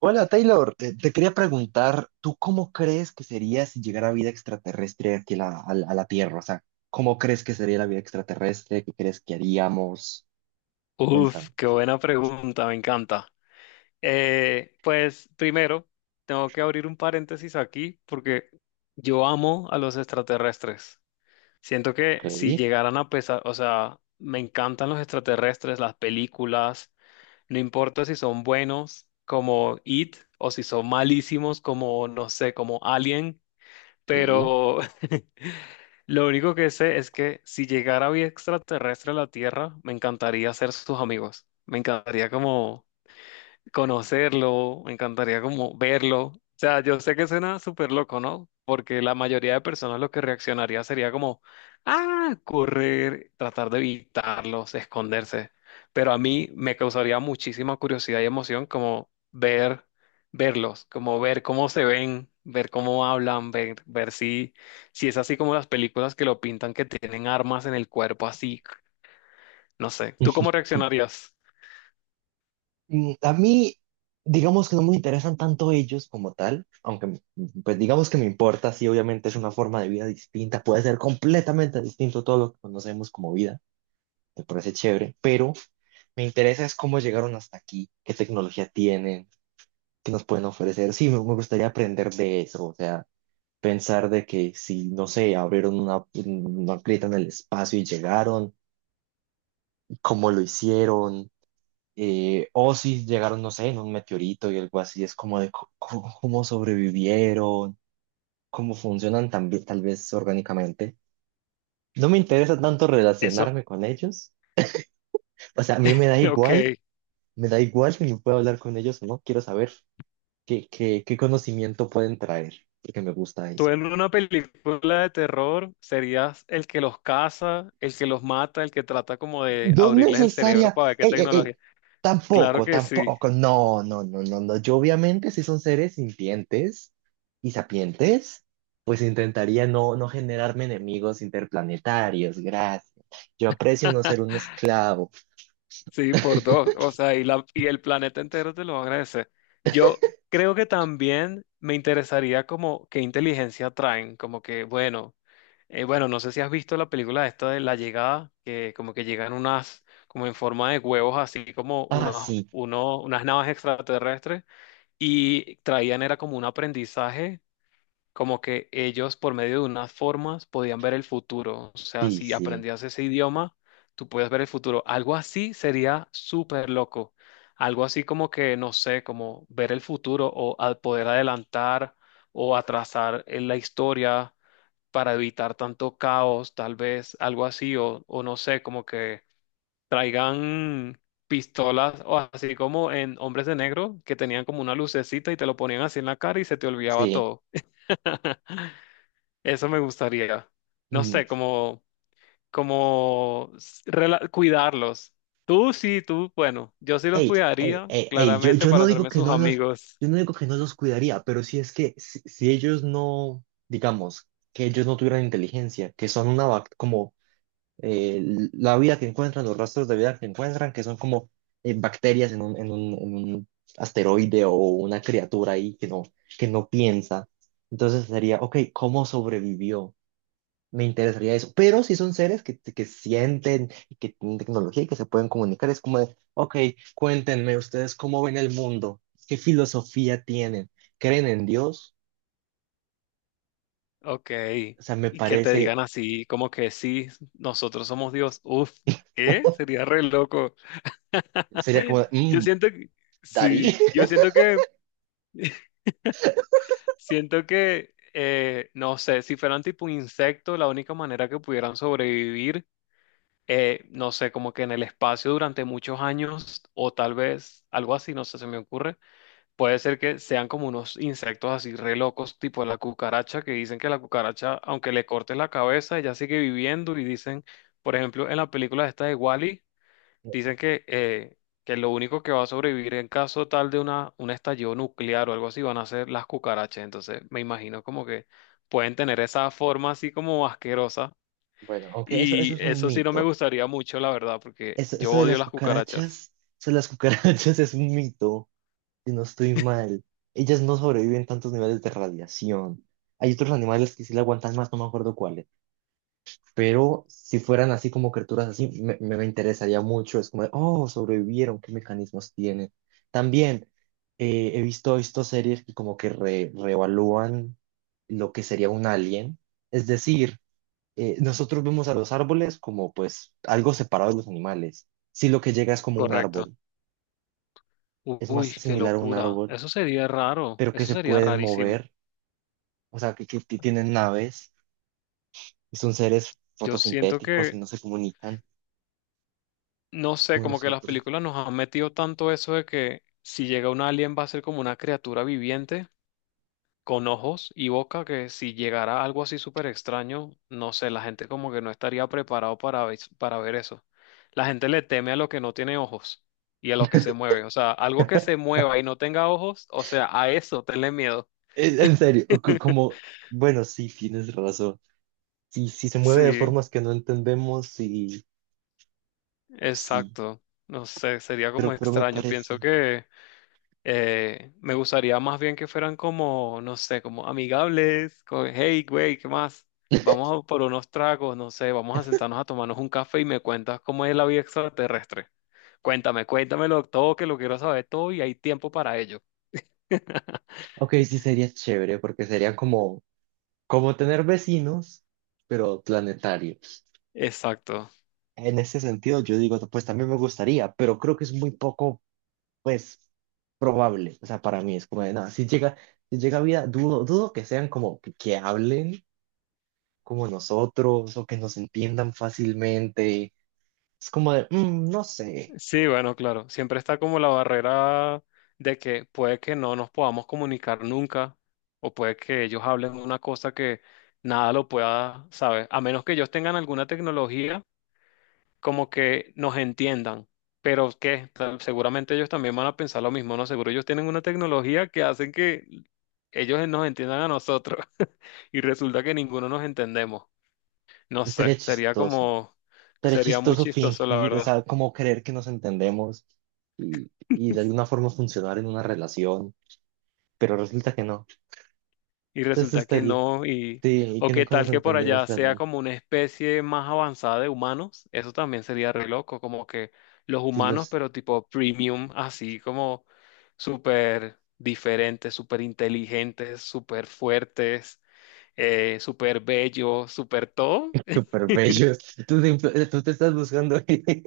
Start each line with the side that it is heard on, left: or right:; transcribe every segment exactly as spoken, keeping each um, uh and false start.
right: Hola Taylor, te, te quería preguntar, ¿tú cómo crees que sería si llegara vida extraterrestre aquí a la, a la- a la Tierra? O sea, ¿cómo crees que sería la vida extraterrestre? ¿Qué crees que haríamos? Cuéntame.
left: Uf, qué buena pregunta, me encanta. Eh, pues primero, tengo que abrir un paréntesis aquí porque yo amo a los extraterrestres. Siento que
right: Ok,
left: si llegaran a pesar, o sea, me encantan los extraterrestres, las películas, no importa si son buenos como It o si son malísimos como, no sé, como Alien.
right: sí.
left: Pero lo único que sé es que si llegara vida extraterrestre a la Tierra, me encantaría ser sus amigos. Me encantaría como conocerlo, me encantaría como verlo. O sea, yo sé que suena súper loco, ¿no? Porque la mayoría de personas lo que reaccionaría sería como, ah, correr, tratar de evitarlos, esconderse. Pero a mí me causaría muchísima curiosidad y emoción como ver, verlos, como ver cómo se ven, ver cómo hablan, ver, ver si, si es así como las películas que lo pintan, que tienen armas en el cuerpo, así, no sé. ¿Tú cómo reaccionarías?
right: Mm, A mí, digamos que no me interesan tanto ellos como tal, aunque me- pues digamos que me importa, sí, obviamente es una forma de vida distinta, puede ser completamente distinto a todo lo que conocemos como vida, me parece chévere, pero me interesa es cómo llegaron hasta aquí, qué tecnología tienen. Que nos pueden ofrecer. Sí, me me gustaría aprender de eso, o sea, pensar de que si, no sé, abrieron una, una grieta en el espacio y llegaron, cómo lo hicieron, eh, o si llegaron, no sé, en un meteorito y algo así, es como de co- co- cómo sobrevivieron, cómo funcionan también tal vez orgánicamente. No me interesa tanto
left: Eso,
right: relacionarme con ellos, o sea, a mí me da
left: ok.
right: igual, me da igual si me puedo hablar con ellos o no, quiero saber qué, qué, qué conocimiento pueden traer, porque me gusta
left: Tú
right: eso.
left: en una película de terror serías el que los caza, el que los mata, el que trata como de
right: No
left: abrirles el cerebro
right: necesaria.
left: para ver qué
right: Ey, ey, ey.
left: tecnología. Claro
right: Tampoco,
left: que sí,
right: tampoco. No, no, no, no, no. Yo obviamente si son seres sintientes y sapientes, pues intentaría no, no generarme enemigos interplanetarios. Gracias. Yo aprecio no ser un esclavo.
left: sí, por dos. O sea, y, la, y el planeta entero te lo va a agradecer. Yo creo que también me interesaría como qué inteligencia traen, como que, bueno, eh, bueno, no sé si has visto la película esta de La Llegada, que como que llegan unas, como en forma de huevos, así como
right: Ah,
left: unos,
right: sí,
left: uno, unas naves extraterrestres y traían era como un aprendizaje, como que ellos por medio de unas formas podían ver el futuro. O sea,
right: sí,
left: si
right: sí,
left: aprendías ese idioma, tú puedes ver el futuro. Algo así sería súper loco. Algo así como que, no sé, como ver el futuro o al poder adelantar o atrasar en la historia para evitar tanto caos, tal vez, algo así, o, o no sé, como que traigan pistolas o así como en Hombres de Negro, que tenían como una lucecita y te lo ponían así en la cara y se te olvidaba
right: sí.
left: todo. Eso me gustaría. No
right: Mm.
left: sé, como, como s- rela- cuidarlos. Tú sí, tú, bueno, yo sí los
right: Ey, ey,
left: cuidaría,
right: ey, ey. Yo,
left: claramente,
right: yo
left: para
right: no digo
left: hacerme
right: que
left: sus
right: no los,
left: amigos.
right: yo no digo que no los cuidaría, pero si es que si, si ellos no, digamos, que ellos no tuvieran inteligencia, que son una, bac- como eh, la vida que encuentran, los rastros de vida que encuentran, que son como eh, bacterias en un, en un- en un asteroide o una criatura ahí que no, que no piensa. Entonces sería, ok, ¿cómo sobrevivió? Me interesaría eso. Pero si son seres que, que sienten y que tienen tecnología y que se pueden comunicar, es como de, ok, cuéntenme ustedes cómo ven el mundo, qué filosofía tienen, creen en Dios.
left: Ok.
right: O sea, me
left: Y que te
right: parece,
left: digan así, como que sí, nosotros somos Dios. Uf, ¿qué? Sería re loco.
right: sería como, de,
left: Yo
right: mm,
left: siento que,
right: Darí.
left: sí, yo siento que siento que, eh, no sé, si fueran tipo insectos, la única manera que pudieran sobrevivir, eh, no sé, como que en el espacio durante muchos años o tal vez algo así, no sé, se me ocurre, puede ser que sean como unos insectos así re locos, tipo la cucaracha, que dicen que la cucaracha, aunque le cortes la cabeza, ella sigue viviendo y dicen, por ejemplo, en la película esta de Wally. Dicen que, eh, que lo único que va a sobrevivir en caso tal de una, un estallido nuclear o algo así van a ser las cucarachas. Entonces me imagino como que pueden tener esa forma así como asquerosa.
right: Bueno, aunque eso, eso
left: Y
right: es un
left: eso sí no me
right: mito.
left: gustaría mucho, la verdad, porque
right: Eso,
left: yo
right: eso de
left: odio
right: las
left: las cucarachas.
right: cucarachas, eso de las cucarachas es un mito, si no estoy mal. Ellas no sobreviven tantos niveles de radiación. Hay otros animales que sí la aguantan más, no me acuerdo cuáles. Pero si fueran así como criaturas así, me, me, me interesaría mucho. Es como, de, oh, sobrevivieron, ¿qué mecanismos tienen? También eh, he visto, visto series que como que re- reevalúan lo que sería un alien. Es decir, eh, nosotros vemos a los árboles como pues algo separado de los animales. Si lo que llega es como un
left: Correcto.
right: árbol,
left: U-
right: es más
left: Uy, qué
right: similar a un
left: locura.
right: árbol,
left: Eso sería raro.
right: pero que
left: Eso
right: se
left: sería
right: pueden
left: rarísimo.
right: mover, o sea, que, que que tienen naves y son seres
left: Yo siento
right: fotosintéticos y
left: que,
right: no se comunican
left: no sé,
right: como
left: como que las
right: nosotros.
left: películas nos han metido tanto eso de que si llega un alien va a ser como una criatura viviente, con ojos y boca, que si llegara algo así súper extraño, no sé, la gente como que no estaría preparado para, ves- para ver eso. La gente le teme a lo que no tiene ojos y a lo que se mueve. O sea, algo que se mueva y no tenga ojos, o sea, a eso tenle miedo.
right: En en serio, o co- como, bueno, sí, tienes razón. Sí, sí se mueve de
left: Sí,
right: formas que no entendemos, sí, sí,
left: exacto. No sé, sería como
right: pero, pero me
left: extraño. Pienso
right: parece.
left: que Eh, me gustaría más bien que fueran como, no sé, como amigables, como, hey, güey, ¿qué más? Vamos a por unos tragos, no sé, vamos a sentarnos a tomarnos un café y me cuentas cómo es la vida extraterrestre. Cuéntame, cuéntamelo todo, que lo quiero saber todo y hay tiempo para ello.
right: Ok, sí sería chévere porque sería como, como tener vecinos, pero planetarios.
left: Exacto.
right: En ese sentido, yo digo, pues también me gustaría, pero creo que es muy poco, pues, probable. O sea, para mí es como de nada. Si llega, si llega vida, dudo, dudo que sean como que, que hablen como nosotros o que nos entiendan fácilmente. Es como de, "Mm, no sé,
left: Sí, bueno, claro. Siempre está como la barrera de que puede que no nos podamos comunicar nunca o puede que ellos hablen una cosa que nada lo pueda saber. A menos que ellos tengan alguna tecnología como que nos entiendan. Pero que seguramente ellos también van a pensar lo mismo, ¿no? Seguro ellos tienen una tecnología que hacen que ellos nos entiendan a nosotros y resulta que ninguno nos entendemos. No sé,
right: estaría
left: sería
right: chistoso.
left: como,
right: Estaría
left: sería muy
right: chistoso
left: chistoso, la
right: fingir, o
left: verdad.
right: sea, como creer que nos entendemos y, y de alguna forma funcionar en una relación, pero resulta que no.
left: Y
right: Entonces
left: resulta que
right: estaría,
left: no, y
right: sí, y que
left: o qué
right: nunca nos
left: tal que por
right: entendimos
left: allá sea
right: realmente.
left: como una especie más avanzada de humanos, eso también sería re loco, como que los
right: Sí,
left: humanos,
right: los
left: pero tipo premium, así como súper diferentes, súper inteligentes, súper fuertes, eh, súper bellos, súper todo.
right: Súper bellos. Tú, te tú te estás buscando. Y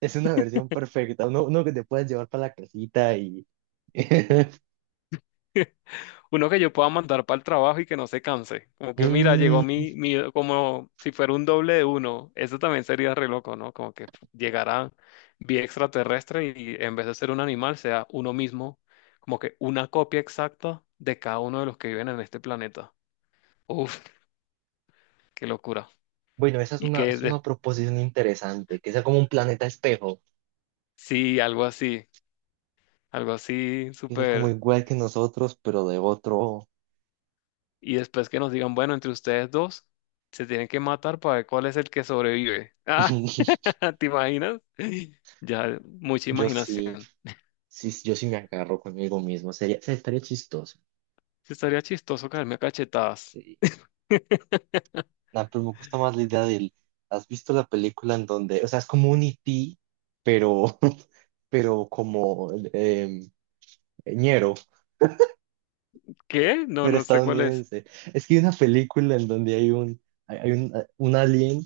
right: es una versión perfecta. Uno, uno que te puedas llevar para la casita y.
left: Uno que yo pueda mandar para el trabajo y que no se canse. Como que, mira, llegó
right: Mm,
left: mi, mi, como si fuera un doble de uno. Eso también sería re loco, ¿no? Como que llegara vía extraterrestre y en vez de ser un animal, sea uno mismo, como que una copia exacta de cada uno de los que viven en este planeta. Uf, qué locura.
right: bueno, esa es
left: Y
right: una,
left: que
right: es
left: de-
right: una proposición interesante. Que sea como un planeta espejo.
left: sí, algo así, algo así
right: Que sea como
left: súper.
right: igual que nosotros, pero de otro.
left: Y después que nos digan, bueno, entre ustedes dos se tienen que matar para ver cuál es el que sobrevive. ¿Te imaginas? Ya, mucha
right: Yo sí,
left: imaginación.
right: sí, yo sí me agarro conmigo mismo. Sería, sería estaría chistoso.
left: Sí, estaría chistoso caerme a cachetadas.
right: Eh, nah, pero me gusta más la idea del. ¿Has visto la película en donde, o sea, es como un E T, pero, pero como em, ñero,
left: ¿Qué? No,
right: pero
left: no sé cuál es.
right: estadounidense. Es que hay una película en donde hay un, hay hay un, un alien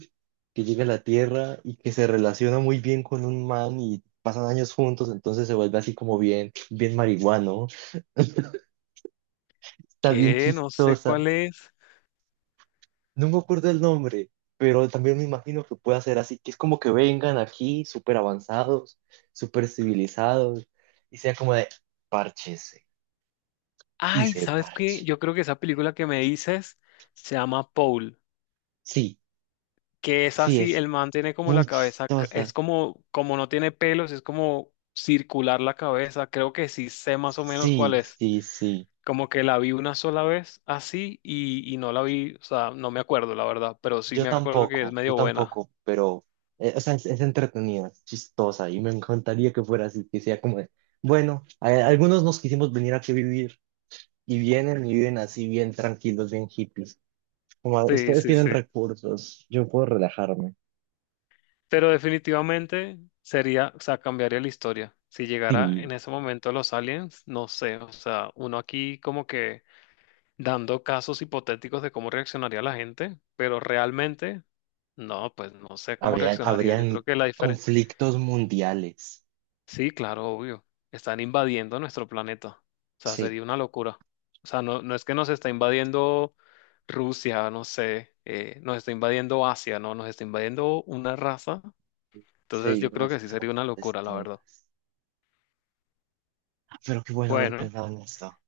right: que llega a la Tierra y que se relaciona muy bien con un man y pasan años juntos, entonces se vuelve así como bien, bien marihuano. Está bien
left: ¿Qué? No sé
right: chistosa.
left: cuál es.
right: No me acuerdo el nombre, pero también me imagino que puede ser así, que es como que vengan aquí súper avanzados, súper civilizados y sea como de párchese y
left: Ay,
right: se
left: ¿sabes qué?
right: parche.
left: Yo creo que esa película que me dices se llama Paul,
right: Sí,
left: que es
right: sí,
left: así,
right: es
left: el man tiene como la
right: muy
left: cabeza, c- es
right: chistosa.
left: como, como no tiene pelos, es como circular la cabeza. Creo que sí sé más o menos cuál
right: Sí,
left: es.
right: sí, sí.
left: Como que la vi una sola vez así y, y no la vi, o sea, no me acuerdo la verdad, pero sí
right: Yo
left: me acuerdo que es
right: tampoco, yo
left: medio buena.
right: tampoco, pero eh, o sea, es, es entretenida, es chistosa y me encantaría que fuera así, que sea como de, bueno, a- algunos nos quisimos venir aquí a vivir y vienen y viven así bien tranquilos, bien hippies. Como a-
left: Sí,
right: ustedes
left: sí,
right: tienen
left: sí.
right: recursos, yo puedo relajarme.
left: Pero definitivamente sería, o sea, cambiaría la historia. Si llegara
right: Sí,
left: en ese momento los aliens, no sé, o sea, uno aquí como que dando casos hipotéticos de cómo reaccionaría la gente, pero realmente, no, pues no sé cómo
right: habría,
left: reaccionaría. Yo creo
right: habrían
left: que la diferencia,
right: conflictos mundiales.
left: sí, claro, obvio, están invadiendo nuestro planeta. O sea,
right: Sí.
left: sería una locura. O sea, no, no es que nos está invadiendo Rusia, no sé, eh, nos está invadiendo Asia, no, nos está invadiendo una raza. Entonces
right: Sí,
left: yo
right: una
left: creo que sí
right: especie de
left: sería una
right: conflictos
left: locura, la verdad.
right: distintas. Ah, pero qué bueno haber
left: Bueno,
right: pensado en esto.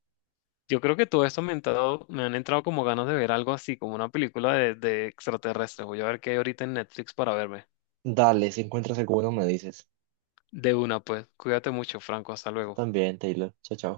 left: yo creo que todo esto me, ha entrado- me han entrado como ganas de ver algo así, como una película de, de extraterrestres. Voy a ver qué hay ahorita en Netflix para verme.
right: Dale, si encuentras alguno, me dices.
left: De una, pues. Cuídate mucho, Franco. Hasta
right: Tú
left: luego.
right: también, Taylor. Chao, chao.